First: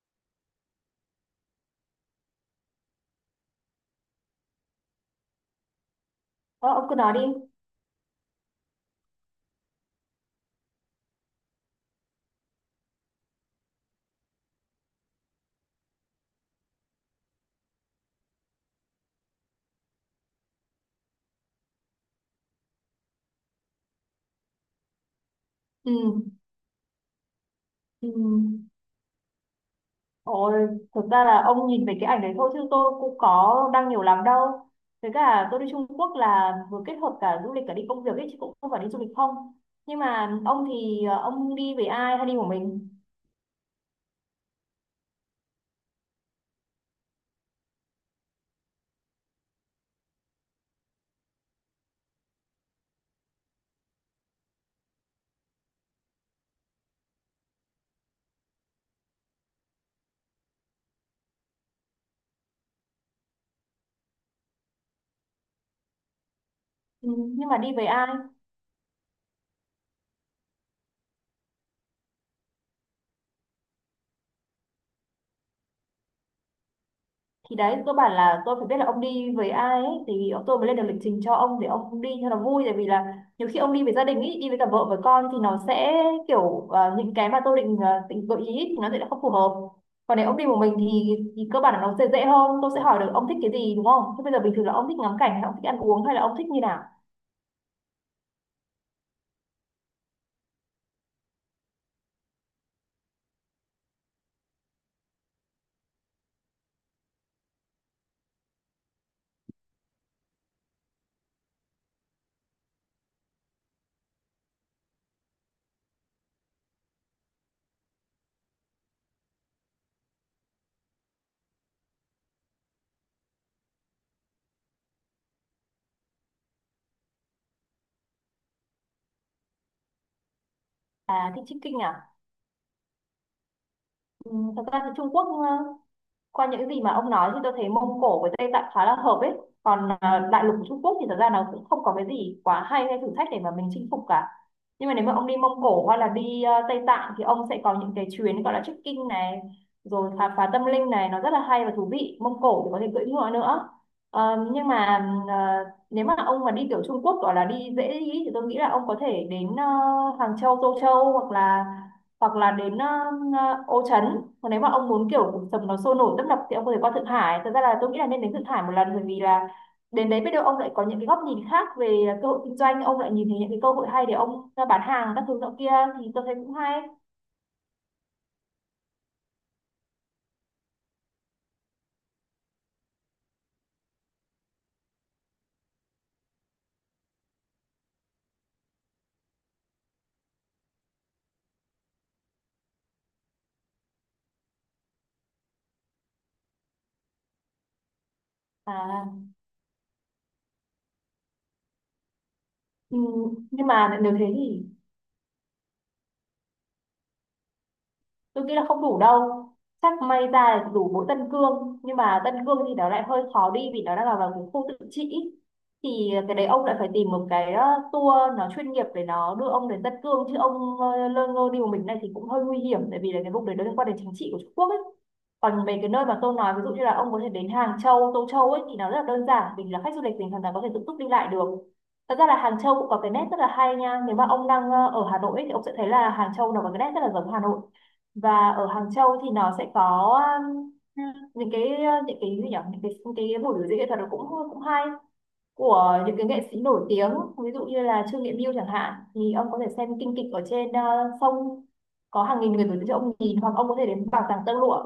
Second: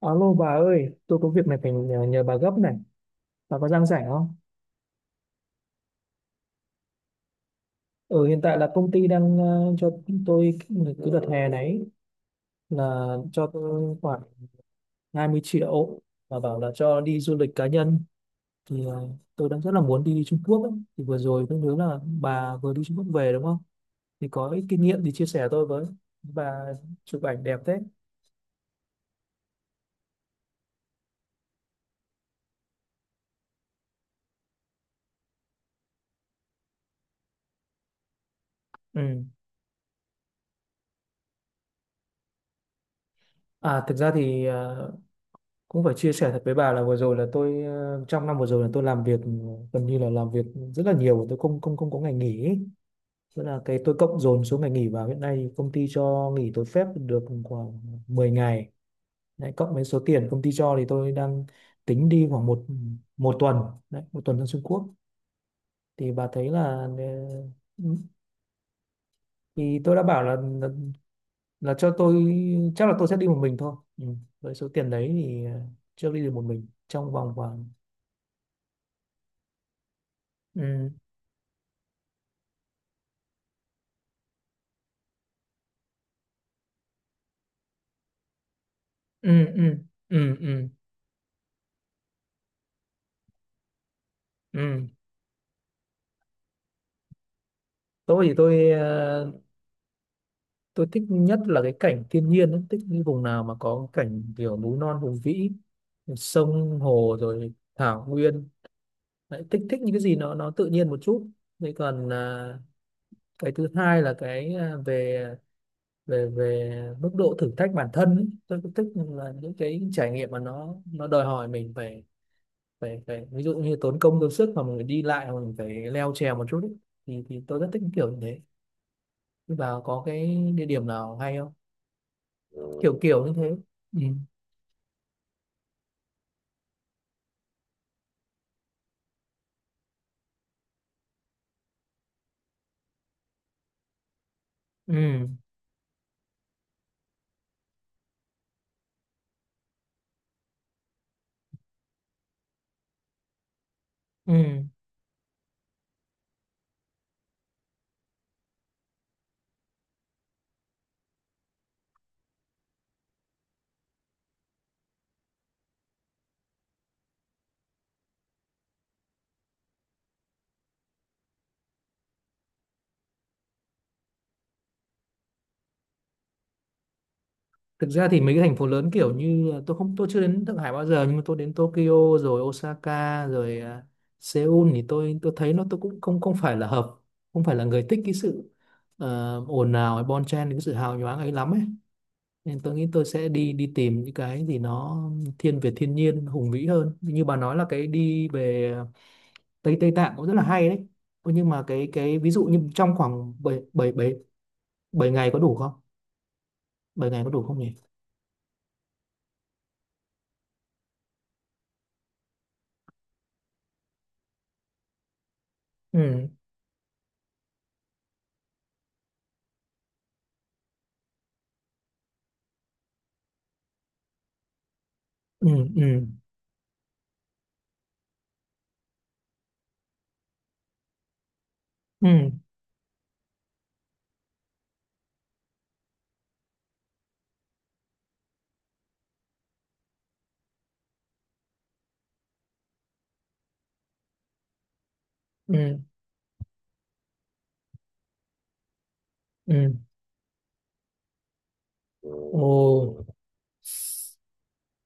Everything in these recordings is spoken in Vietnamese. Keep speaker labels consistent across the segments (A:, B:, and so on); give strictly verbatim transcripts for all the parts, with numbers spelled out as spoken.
A: Alo bà ơi, tôi có việc này phải nhờ, nhờ bà gấp này. Bà có đang rảnh không?
B: Ờ, ông cứ nói đi.
A: Ừ, hiện tại là công ty đang ờ, cho tôi cái đợt hè này là cho tôi khoảng hai mươi triệu và bảo là cho đi du lịch cá nhân. Thì ờ, tôi đang rất là muốn đi Trung Quốc ấy. Thì vừa rồi tôi nhớ là bà vừa đi Trung Quốc về đúng không? Thì có ít kinh nghiệm thì chia sẻ tôi với.
B: Ừ.
A: Bà chụp ảnh đẹp thế.
B: Ừ. Ôi, thực ra là ông nhìn về cái ảnh đấy thôi chứ tôi cũng có đăng nhiều lắm đâu. Với cả tôi đi Trung Quốc là vừa kết hợp cả du lịch cả đi công việc ấy chứ cũng không phải đi du lịch
A: Ừ.
B: không. Nhưng mà ông thì ờ, ông đi với ai hay đi một mình?
A: À, thực ra thì ờ, cũng phải chia sẻ thật với bà là vừa rồi là tôi ờ, trong năm vừa rồi là tôi làm việc, gần như là làm việc rất là nhiều, tôi không không không có ngày nghỉ ấy. Tức là cái tôi cộng dồn số ngày nghỉ vào hiện nay công ty cho nghỉ tôi phép được khoảng mười ngày đấy, cộng với số tiền công ty cho thì tôi đang tính đi khoảng một một tuần đấy, một tuần sang Trung Quốc thì bà thấy là
B: Ừ. Nhưng mà đi
A: ờ,
B: với ai?
A: thì tôi đã bảo là, là là cho tôi, chắc là tôi sẽ đi một mình thôi. Ừ, với số tiền đấy thì ờ, chưa đi được một mình trong vòng
B: Thì
A: khoảng.
B: đấy cơ bản là tôi phải biết là ông đi với ai ấy, thì tôi mới lên được
A: Ừ.
B: lịch trình cho ông để ông đi cho nó vui, tại vì là nhiều khi ông đi với gia đình ý, đi với cả vợ với con thì nó sẽ kiểu ờ, những cái mà tôi định ờ, định gợi ý ý, thì nó sẽ không phù
A: Ừ
B: hợp.
A: ừ.
B: Còn nếu
A: Ừ.
B: ông đi một
A: Ừ.
B: mình thì, thì cơ bản là nó sẽ dễ hơn. Tôi sẽ hỏi được ông thích cái gì, đúng không? Thế bây giờ bình thường là
A: Ừ.
B: ông thích ngắm cảnh hay ông thích ăn uống hay là ông thích như nào?
A: Tôi thì tôi ờ, tôi thích nhất là cái cảnh thiên nhiên ấy. Thích những vùng nào mà có cảnh kiểu núi non hùng vĩ, sông hồ rồi thảo nguyên. Đấy, thích thích những cái gì nó nó tự nhiên một chút. Thế còn ờ, cái thứ hai là cái ờ, về về về mức độ thử thách bản thân ấy. Tôi cũng thích là những cái trải nghiệm mà nó nó đòi hỏi mình phải, phải phải ví dụ như tốn công tốn sức mà mình phải đi lại mà mình phải leo trèo một chút ấy. thì thì tôi rất thích kiểu như thế. Thế bà có cái địa điểm nào
B: À,
A: hay
B: thích
A: không?
B: trekking à?
A: Kiểu kiểu như thế. Ừ.
B: Ừ, thật ra thì Trung Quốc ờ, qua những gì mà ông nói thì tôi thấy Mông Cổ với Tây Tạng khá là hợp ấy. Còn à, đại lục của Trung Quốc thì thật ra nó cũng không có cái gì quá hay hay thử thách để mà mình chinh phục cả. Nhưng mà nếu mà ông
A: Ừ.
B: đi Mông Cổ hay là đi à, Tây Tạng thì ông sẽ có những cái chuyến gọi là trekking này, rồi khám phá tâm linh này, nó rất là hay và thú vị. Mông Cổ thì có thể cưỡi ngựa nữa.
A: Ừ.
B: Ờ, nhưng mà à, nếu mà ông mà đi kiểu Trung Quốc gọi là đi dễ đi thì tôi nghĩ là ông có thể đến à, Hàng Châu, Tô Châu, hoặc là hoặc là đến ờ, ờ, Ô Trấn. Còn nếu mà ông muốn kiểu cuộc sống nó sôi nổi tấp nập thì ông có thể qua Thượng Hải. Thật ra là tôi nghĩ là nên đến Thượng Hải một lần, bởi vì là đến đấy biết đâu ông lại có những cái góc nhìn khác về cơ hội kinh doanh, ông lại nhìn thấy những cái cơ hội hay để ông ờ, bán hàng các thứ nọ kia, thì tôi thấy cũng hay.
A: Thực ra thì mấy cái thành phố lớn kiểu như, tôi không tôi chưa đến Thượng Hải bao giờ, nhưng mà tôi đến Tokyo rồi Osaka rồi à, Seoul thì tôi tôi thấy nó, tôi cũng không không phải là hợp, không phải là người thích cái sự ờ, ồn ào hay bon chen, cái sự hào nhoáng ấy lắm ấy, nên tôi nghĩ tôi sẽ đi đi tìm những cái gì nó thiên về thiên nhiên hùng vĩ hơn, như bà nói là cái đi về
B: à,
A: Tây Tây Tạng cũng rất là hay đấy. Ôi, nhưng mà cái cái ví dụ như trong
B: ừ,
A: khoảng bảy
B: nhưng
A: bảy
B: mà nếu
A: bảy
B: thế thì
A: bảy ngày có đủ không? Bảy ngày có đủ không nhỉ?
B: tôi nghĩ là không đủ đâu. Chắc may ra là đủ mỗi Tân Cương, nhưng mà Tân Cương thì nó lại hơi khó đi vì nó đang là vào cái khu tự trị. Thì
A: Ừ.
B: cái đấy ông lại phải tìm một cái ờ, tour nó chuyên nghiệp để nó đưa ông đến Tân Cương, chứ ông ờ, lơ ngơ đi một mình này thì cũng hơi nguy hiểm, tại vì là cái vùng đấy nó liên quan đến chính trị của Trung Quốc ấy.
A: Ừ
B: Còn mấy cái nơi
A: ừ.
B: mà tôi nói ví dụ như là ông có thể đến Hàng Châu, Tô Châu ấy thì nó rất là đơn giản, vì là khách du lịch mình hoàn toàn có thể tự túc đi lại được.
A: Ừ
B: Thật ra là Hàng Châu cũng có cái nét rất là hay nha. Nếu mà ông đang ờ, ở Hà Nội ấy, thì ông sẽ thấy là Hàng Châu nó có cái nét rất là giống Hà Nội. Và ở Hàng Châu thì nó sẽ có um, những cái uh, những cái gì nhỉ, những cái những cái buổi biểu diễn nghệ thuật, nó cũng cũng hay,
A: ừ.
B: của những cái nghệ sĩ nổi tiếng, ví dụ như là Trương Nghệ Mưu chẳng hạn. Thì ông có thể
A: Ừ.
B: xem kinh kịch ở trên ờ, sông, có hàng
A: Ồ.
B: nghìn người biểu diễn cho ông nhìn, hoặc ông có thể đến bảo tàng tơ lụa.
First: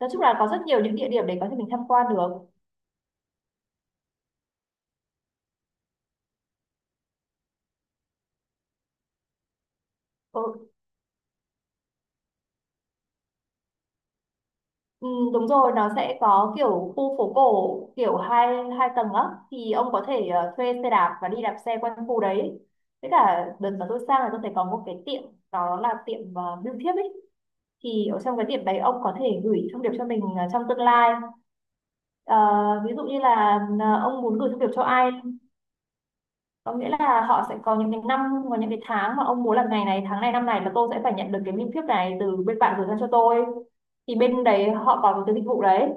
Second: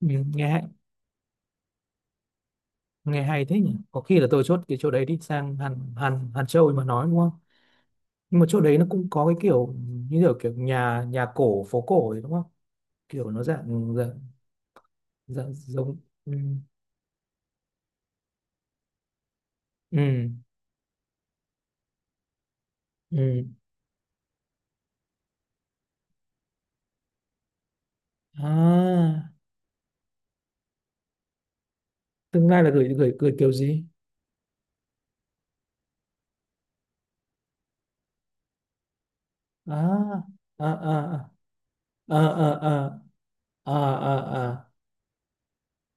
A: Ừ,
B: Nói chung là
A: nghe
B: có rất
A: hay,
B: nhiều những địa điểm để có thể mình tham quan được.
A: nghe hay thế nhỉ. Có khi là tôi chốt cái chỗ đấy đi sang Hàn Hàn Hàn Châu mà nói đúng không? Nhưng mà chỗ đấy nó cũng có cái kiểu như kiểu kiểu
B: Ừ,
A: nhà nhà cổ phố cổ ấy, đúng không? Kiểu nó dạng dạng,
B: Ừ, đúng
A: dạng
B: rồi, nó
A: giống.
B: sẽ
A: Ừ.
B: có kiểu khu phố cổ kiểu hai hai tầng á. Thì ông có
A: Ừ
B: thể ờ, thuê xe đạp và đi đạp xe quanh khu đấy. Với
A: ừ.
B: cả đợt mà tôi sang là tôi thấy có một cái tiệm, đó là tiệm uh, bưu thiếp ấy. Thì ở trong cái
A: À,
B: tiệm đấy ông có thể gửi thông điệp cho mình ờ, trong tương lai. Ờ,
A: tương lai là
B: Ví
A: gửi
B: dụ
A: gửi
B: như
A: gửi kiểu
B: là
A: gì?
B: ờ, ông muốn gửi thông điệp cho ai, có nghĩa là họ sẽ có những cái năm, có những cái tháng mà ông muốn là ngày này tháng
A: À
B: này năm này
A: à.
B: là tôi
A: À
B: sẽ phải nhận được cái bưu thiếp
A: à.
B: này từ bên bạn gửi
A: À
B: sang cho tôi.
A: à. À.
B: Thì
A: À,
B: bên đấy
A: à.
B: họ có cái dịch vụ đấy.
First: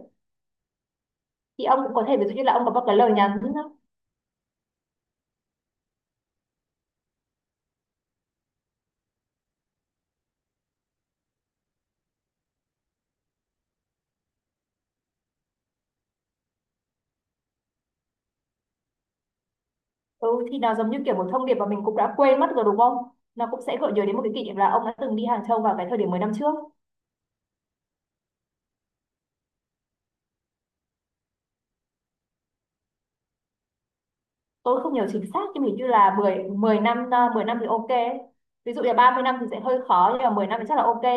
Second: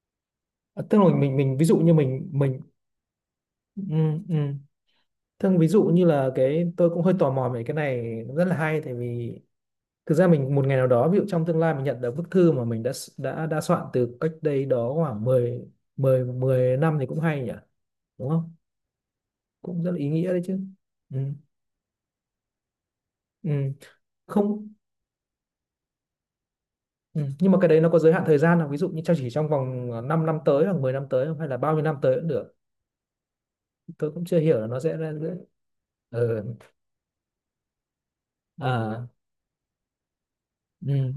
A: À, tức là mình mình ví
B: Thì
A: dụ
B: ông
A: như
B: cũng có thể ví
A: mình
B: dụ như là
A: mình,
B: ông có một cái lời nhắn.
A: ừ, ừ. Thương ví dụ như là cái, tôi cũng hơi tò mò về cái này, rất là hay tại vì thực ra mình một ngày nào đó ví dụ trong tương lai mình nhận được bức thư mà mình đã s- đã đã soạn từ cách đây đó khoảng mười mười mười năm thì cũng hay nhỉ, đúng không? Cũng rất là ý nghĩa đấy
B: Ừ, thì
A: chứ.
B: nó giống như kiểu
A: Ừ,
B: một thông điệp mà mình cũng đã quên mất rồi, đúng không? Nó
A: ừ.
B: cũng sẽ gợi nhớ đến một cái kỷ niệm
A: Không.
B: là ông đã từng đi Hàng Châu vào cái thời điểm mười năm trước.
A: Ừ. Nhưng mà cái đấy nó có giới hạn thời gian là ví dụ như cho chỉ trong vòng 5 năm tới hoặc mười năm tới không, hay là bao nhiêu năm tới cũng được? Tôi cũng chưa hiểu là nó
B: Tôi không
A: sẽ
B: nhớ
A: ra
B: chính
A: giữa.
B: xác nhưng hình như là mười
A: Ừ.
B: mười năm, à, mười năm thì ok. Ví dụ là
A: À.
B: ba mươi năm thì sẽ hơi khó, nhưng mà mười năm thì chắc là ok.
A: Ừ.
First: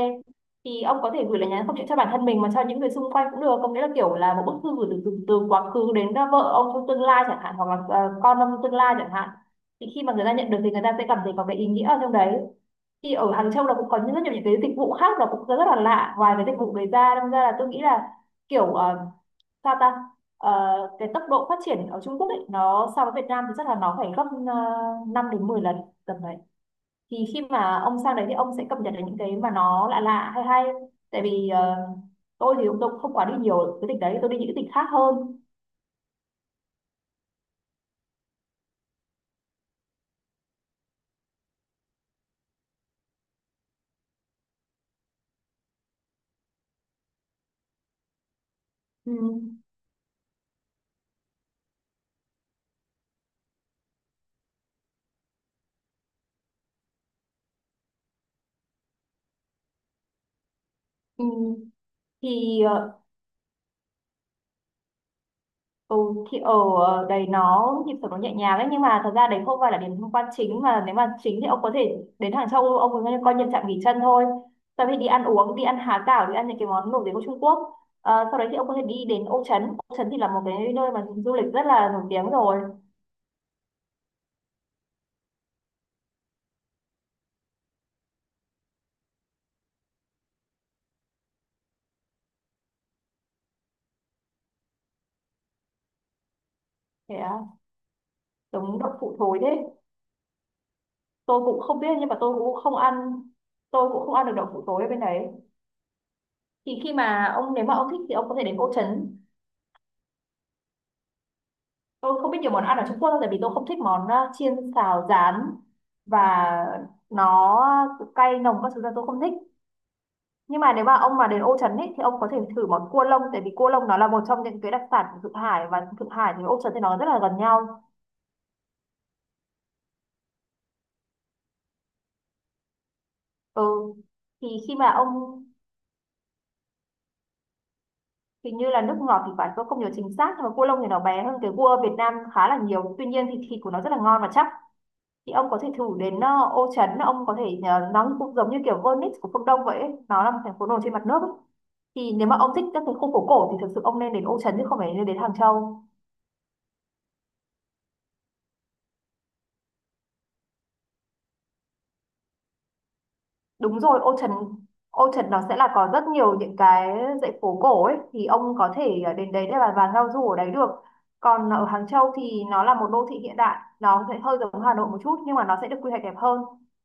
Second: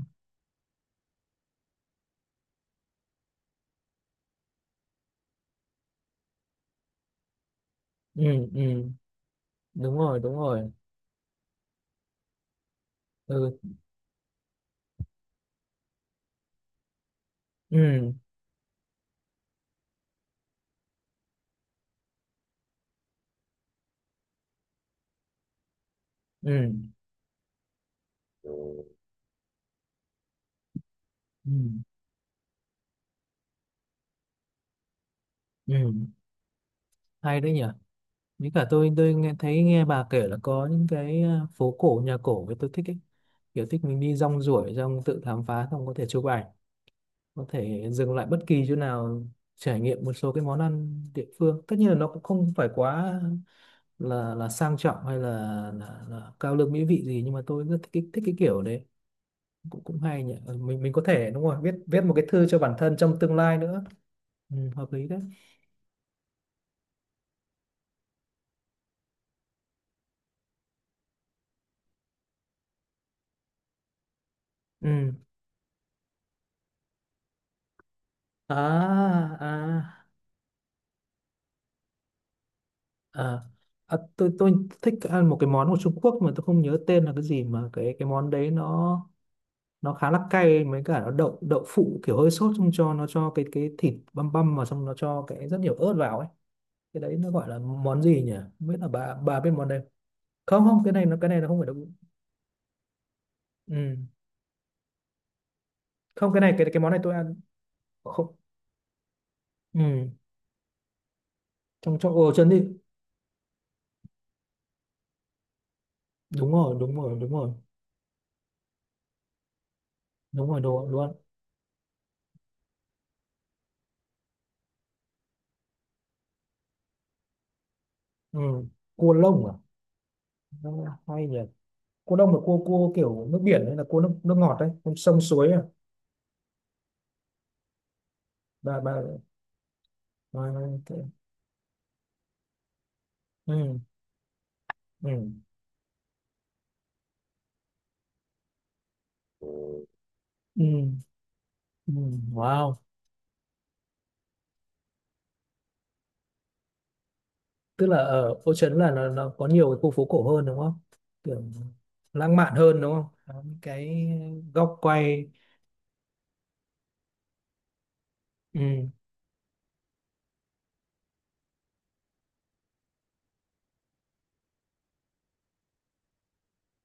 B: Thì ông có thể gửi lời nhắn không chỉ cho bản thân mình mà cho những người xung quanh cũng được, có nghĩa là kiểu là một bức thư gửi từ từ, từ quá khứ đến à, vợ ông trong tương lai chẳng hạn, hoặc là à,
A: Ừ.
B: con ông tương
A: Ừ
B: lai chẳng hạn. Thì
A: đúng
B: khi mà
A: rồi,
B: người ta
A: đúng
B: nhận được thì
A: rồi.
B: người ta sẽ cảm thấy có cái ý nghĩa ở trong đấy. Thì ở
A: Ừ.
B: Hàng Châu là cũng có những rất nhiều những cái dịch vụ khác là cũng rất là lạ, ngoài cái dịch vụ đấy ra. Đâm ra là tôi nghĩ là
A: Ừ.
B: kiểu ờ, sao ta. Ờ, cái tốc độ phát triển ở Trung Quốc ấy, nó so với Việt Nam thì chắc là nó phải gấp uh, năm đến mười lần, tầm đấy.
A: Ừ.
B: Thì khi mà ông sang đấy thì ông sẽ cập nhật được những cái mà nó lạ lạ hay hay, tại vì ờ,
A: Ừ.
B: tôi thì tôi cũng không quá đi nhiều cái tỉnh đấy, tôi đi những cái tỉnh khác hơn.
A: Ừ. Hay đấy nhỉ. Với cả tôi tôi nghe thấy, nghe bà kể là có những cái ờ, phố cổ nhà cổ, với tôi thích ấy, kiểu thích mình đi rong ruổi rong tự khám phá, xong có thể chụp ảnh, có thể dừng lại bất kỳ chỗ
B: Ừ.
A: nào, trải nghiệm một số cái món ăn địa phương. Tất nhiên là nó cũng không phải quá là là sang trọng hay là, là, là cao lương mỹ vị gì, nhưng mà tôi rất thích cái, thích cái kiểu đấy. Cũng cũng hay nhỉ. Ừ, mình mình có
B: Ừ.
A: thể, đúng rồi, viết viết một cái thư cho
B: Thì
A: bản thân
B: ờ,
A: trong tương lai nữa. Ừ, hợp lý đấy.
B: Ừ, thì ở ờ, đấy nó nhịp sống nó nhẹ nhàng đấy, nhưng mà thật ra đấy không phải là điểm tham quan chính, mà nếu mà chính thì ông có thể đến Hàng Châu, ông có coi như trạm nghỉ chân thôi, sau khi đi
A: Ừ.
B: ăn uống, đi ăn há cảo, đi ăn những cái món nổi tiếng của Trung Quốc. Ờ, sau đấy thì ông có thể đi đến
A: À.
B: Ô Trấn. Ô
A: À.
B: Trấn thì là một cái nơi mà du lịch rất là nổi tiếng rồi.
A: À, à tôi, tôi thích ăn một cái món của Trung Quốc mà tôi không nhớ tên là cái gì, mà cái cái món đấy nó nó khá là cay mấy cả nó đậu, đậu phụ kiểu hơi sốt, xong cho nó, cho cái cái thịt băm băm vào, xong nó cho cái rất nhiều ớt vào ấy. Cái
B: Thế
A: đấy nó
B: à?
A: gọi là món gì nhỉ? Không biết
B: Giống
A: là
B: đậu
A: bà
B: phụ thối
A: bà biết
B: thế?
A: món đấy không? Không cái này nó cái
B: Tôi
A: này nó không
B: cũng
A: phải đậu.
B: không biết nhưng mà tôi cũng không ăn. Tôi
A: Ừ.
B: cũng không ăn được đậu phụ thối ở bên đấy.
A: Không, cái này cái
B: Thì
A: cái món
B: khi
A: này tôi
B: mà
A: ăn.
B: ông, nếu mà ông thích thì ông
A: Không.
B: có thể đến Ô Trấn.
A: Ừ, trong trong
B: Tôi không
A: ồ
B: biết
A: chân
B: nhiều
A: đi.
B: món ăn ở Trung Quốc đâu, tại vì tôi không thích món ờ, chiên xào rán, và
A: Đúng rồi, đúng rồi, đúng rồi.
B: nó cay nồng các thứ, là tôi không thích.
A: Đúng rồi,
B: Nhưng mà nếu
A: đồ
B: mà
A: luôn.
B: ông mà đến Ô Trấn ấy, thì ông có thể thử món cua lông, tại vì cua lông nó là một trong những cái đặc sản của Thượng Hải, và Thượng Hải thì Ô Trấn thì nó rất là gần nhau.
A: Ừ. Cua lông à? Nó hay nhỉ. Cua lông là cua cua kiểu nước
B: Ừ,
A: biển hay là cua nước nước
B: thì
A: ngọt đấy?
B: khi mà
A: Con sông
B: ông,
A: suối à?
B: hình như
A: bà
B: là
A: bà,
B: nước ngọt thì phải, tôi không nhớ chính xác,
A: bà
B: nhưng mà cua lông thì
A: thế-.
B: nó bé hơn cái cua Việt Nam khá là nhiều, tuy nhiên thì thịt của
A: Ừ.
B: nó rất là ngon và chắc.
A: Ừ.
B: Thì ông có thể thử đến ờ, Ô Trấn, ông có thể ờ, nó cũng giống như kiểu Venice của phương Đông vậy ấy. Nó là một thành
A: Ừ.
B: phố nổi trên mặt nước ấy.
A: Ừ.
B: Thì nếu mà ông thích
A: Wow.
B: các cái khu phố cổ thì thực sự ông nên đến Ô Trấn chứ không phải nên đến Hàng Châu.
A: Tức là ở phố Trấn là nó, nó có nhiều cái khu phố cổ hơn đúng không? Kiểu lãng mạn hơn đúng không? Có những
B: Đúng
A: cái
B: rồi, ô trần,
A: góc
B: ô
A: quay.
B: trần nó sẽ là có rất nhiều những cái dãy phố cổ ấy. Thì ông có
A: Ừ.
B: thể ờ, đến đấy để mà vào giao du ở đấy được. Còn ở Hàng Châu thì nó là một đô thị hiện đại, nó sẽ hơi giống Hà Nội một chút nhưng mà nó sẽ được quy hoạch đẹp hơn.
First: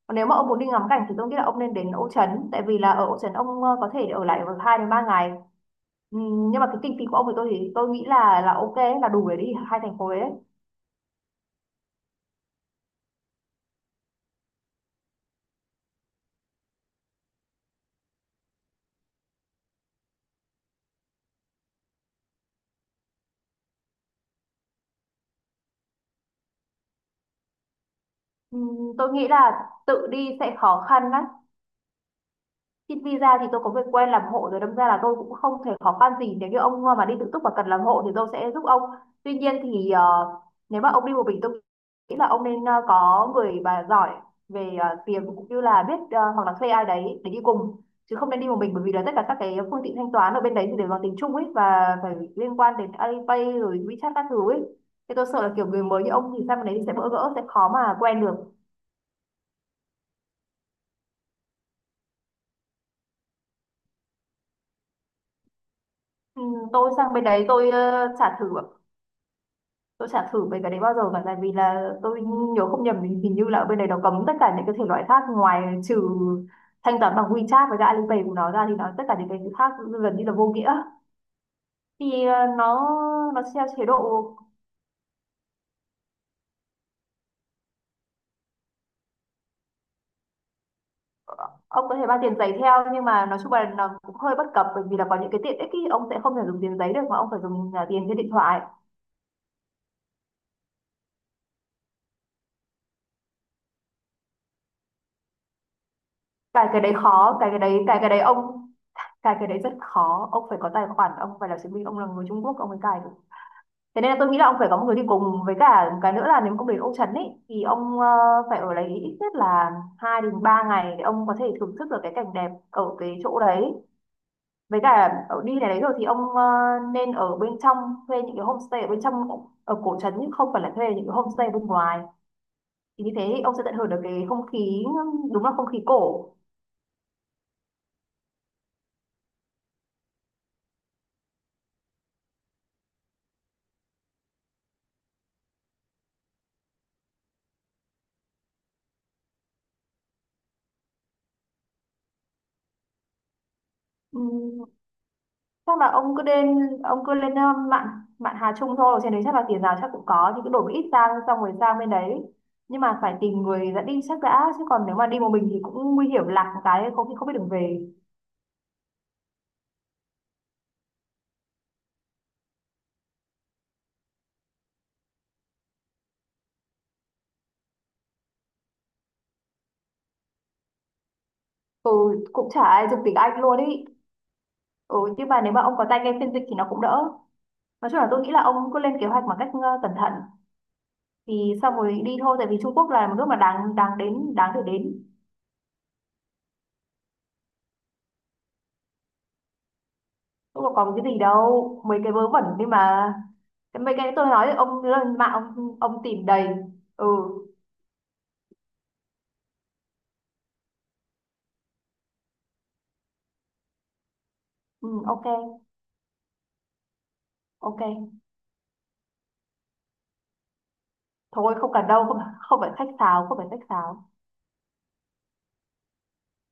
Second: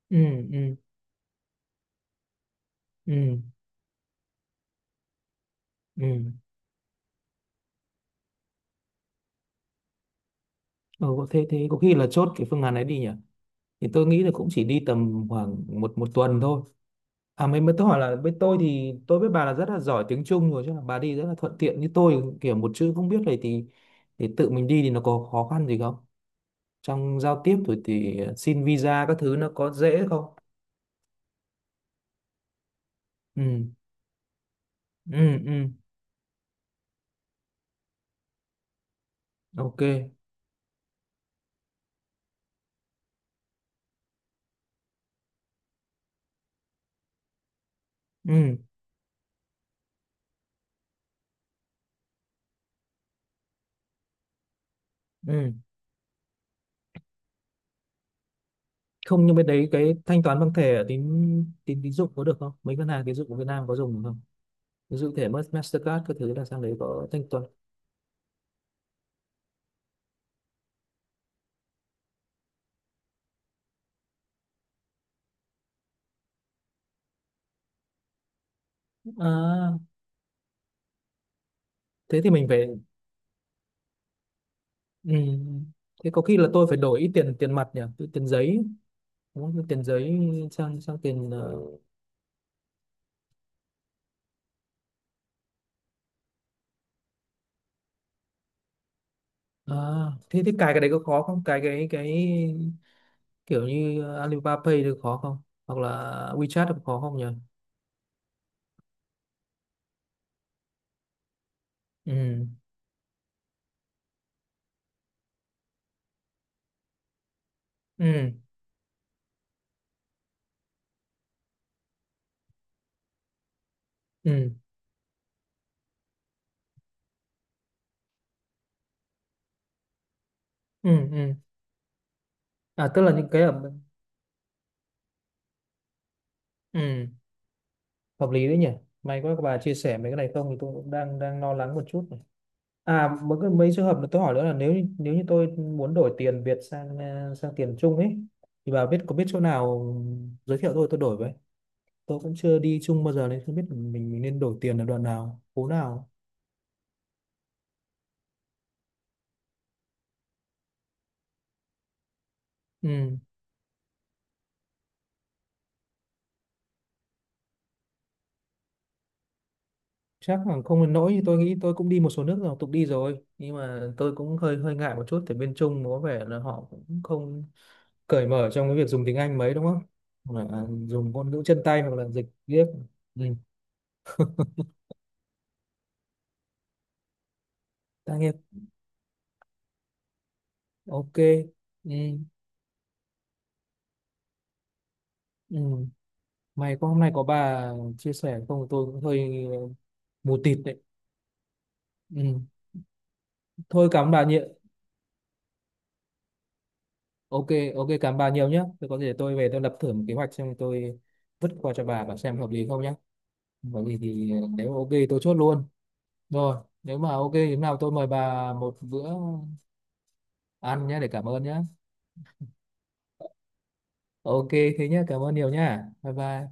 B: Còn
A: Ừ.
B: nếu mà ông muốn đi
A: Ừ.
B: ngắm cảnh thì tôi nghĩ là ông nên đến Ô Trấn, tại vì là ở Ô Trấn
A: Ừ.
B: ông ờ, có thể ở lại được hai đến ba ngày.
A: Ừ.
B: Ừm, nhưng mà cái kinh phí của ông thì tôi thì tôi nghĩ là là ok, là đủ để đi hai thành phố đấy.
A: Ừ. Thế thế có khi là chốt cái phương án ấy đi nhỉ. Thì tôi nghĩ là cũng chỉ đi tầm khoảng một một tuần thôi. À mới mới tôi hỏi là, với tôi thì tôi biết bà là rất là giỏi tiếng Trung rồi chứ là bà đi rất là thuận tiện, như tôi kiểu một chữ không biết này, thì thì tự mình đi thì nó có khó khăn gì không? Trong giao tiếp rồi thì xin
B: Ừm,
A: visa
B: tôi
A: các
B: nghĩ
A: thứ nó
B: là
A: có dễ
B: tự
A: không?
B: đi sẽ khó khăn đấy. Xin visa
A: Ừ.
B: thì tôi có người quen làm hộ rồi, đâm ra là tôi cũng
A: Ừ.
B: không
A: Ừ.
B: thể khó khăn gì. Nếu như ông mà đi tự túc và cần làm hộ thì tôi sẽ giúp ông. Tuy nhiên
A: Ok.
B: thì ờ, nếu mà ông đi một mình, tôi nghĩ là ông nên ờ, có người mà giỏi về ờ, tiền, cũng như là biết, ờ, hoặc là thuê ai đấy để đi cùng, chứ không nên đi
A: Ừ.
B: một mình. Bởi vì là tất cả các cái phương tiện thanh toán ở bên đấy thì đều bằng tiếng Trung ấy, và phải liên quan đến Alipay rồi WeChat các thứ ấy. Thì tôi sợ
A: Ừ.
B: là kiểu người mới như ông thì sang bên đấy thì sẽ bỡ ngỡ, sẽ khó mà quen được.
A: Không, nhưng bên đấy cái thanh toán bằng thẻ ở tín tín tín dụng có được không? Mấy ngân hàng tín dụng của Việt Nam có dùng được không? Ví dụ thẻ Mastercard các thứ
B: Ừ,
A: là sang đấy
B: tôi
A: có
B: sang bên
A: thanh toán.
B: đấy tôi, ờ, chả thử, tôi chả thử về cái đấy bao giờ cả. Tại vì là tôi nhớ không nhầm thì hình như là ở bên đấy nó cấm tất cả những cái thể loại khác, ngoài trừ thanh toán bằng WeChat với cả Alipay của nó ra, thì nó tất cả những cái khác
A: À,
B: gần như là vô nghĩa.
A: thế
B: Thì
A: thì mình
B: ờ,
A: phải.
B: nó nó theo chế độ.
A: Ừ. Thế có khi là tôi phải đổi ít tiền, tiền mặt nhỉ, tiền giấy, muốn cái tiền giấy sang, sang tiền
B: ờ,
A: ờ,
B: ông có thể mang tiền giấy theo, nhưng mà nói chung là nó cũng hơi bất cập, bởi vì là có những cái tiện ích ý, ông sẽ không thể dùng tiền giấy được mà ông phải dùng, à, tiền trên điện thoại.
A: à, thế thế cài cái đấy có khó không? Cài cái cái kiểu như Alibaba Pay được khó không, hoặc là WeChat
B: cái
A: được
B: cái đấy
A: khó không nhỉ?
B: khó, cái cái đấy cái cái đấy ông, cái cái đấy rất khó. Ông phải có tài khoản, ông phải là chứng minh ông là người Trung
A: Ừ.
B: Quốc ông mới cài được. Thế nên là tôi nghĩ là ông phải có một người đi cùng. Với cả một cái nữa là nếu mà ông đến Ô Trấn ấy thì ông, ờ,
A: Ừ.
B: phải ở đấy ít nhất là hai đến ba ngày, để ông có thể thưởng thức được cái cảnh đẹp ở cái chỗ đấy.
A: Ừ.
B: Với cả ở đi này đấy rồi thì ông, ờ, nên ở bên trong, thuê những cái homestay ở bên trong ở cổ trấn, nhưng không phải là thuê những
A: Ừ.
B: cái
A: Ừ.
B: homestay bên ngoài.
A: À tức
B: Thì như
A: là những
B: thế
A: cái ở.
B: ông sẽ tận hưởng được cái không khí, đúng là không khí cổ.
A: Ừ, hợp lý đấy nhỉ. May quá các bà chia sẻ mấy cái này, không thì tôi cũng đang đang lo lắng một chút này. À mấy cái, mấy trường hợp mà tôi hỏi nữa là nếu như-, nếu như tôi muốn đổi tiền Việt sang ờ, sang tiền Trung ấy, thì bà biết, có biết chỗ nào? Ừ, giới thiệu tôi tôi đổi với. Tôi cũng chưa đi chung bao giờ nên không biết mình, mình nên đổi
B: Ừm,
A: tiền ở đoạn nào, phố
B: Chắc là
A: nào.
B: ông cứ lên, ông cứ lên ờ, mạn mạn Hà Trung thôi, trên đấy chắc là tiền nào chắc cũng có, thì cứ đổi một ít sang xong rồi sang bên đấy. Nhưng mà phải
A: Ừ.
B: tìm người dẫn đi chắc đã, chứ còn nếu mà đi một mình thì cũng nguy hiểm, lạc một cái không, khi không biết đường về.
A: Chắc là không đến nỗi như tôi nghĩ, tôi cũng đi một số nước rồi, tục đi rồi, nhưng mà tôi cũng hơi hơi ngại một chút tại bên Trung có vẻ là họ cũng không cởi mở trong cái việc dùng tiếng Anh mấy đúng không? Hoặc là dùng ngôn ngữ chân tay
B: Ừ,
A: hoặc là dịch
B: cũng chả
A: viết.
B: ai dùng tiếng
A: Ừ.
B: Anh luôn ý. Ừ, nhưng mà nếu mà ông có tay nghe phiên dịch thì nó cũng đỡ. Nói chung là
A: Tác
B: tôi nghĩ
A: nghiệp,
B: là ông cứ lên kế hoạch một cách, ờ, cẩn thận,
A: ok.
B: thì xong
A: Ừ.
B: rồi đi thôi. Tại vì Trung Quốc là một nước mà đáng đáng đến, đáng để đến.
A: Ừ. May có hôm nay có bà chia sẻ, không thì tôi cũng hơi mù tịt
B: Cũng có
A: đấy.
B: còn cái gì đâu, mấy cái vớ
A: Ừ.
B: vẩn đi mà. Cái-
A: Thôi
B: mấy
A: cảm ơn
B: cái
A: bà
B: tôi
A: nhiều.
B: nói thì ông lên mạng ông, ông tìm đầy. Ừ,
A: Ok, ok, cảm ơn bà nhiều nhé. Tôi có thể tôi về tôi lập thử một kế hoạch xem, tôi vứt qua cho bà và xem hợp lý không nhé. Có gì thì nếu mà ok
B: ừ.
A: tôi
B: Ok,
A: chốt luôn. Rồi, nếu mà ok thế nào tôi mời
B: ok.
A: bà một bữa ăn nhé để cảm ơn
B: Thôi
A: nhé.
B: không cần đâu, không, không phải khách sáo không phải khách sáo.
A: Ok, thế nhé, cảm ơn nhiều nhé. Bye bye.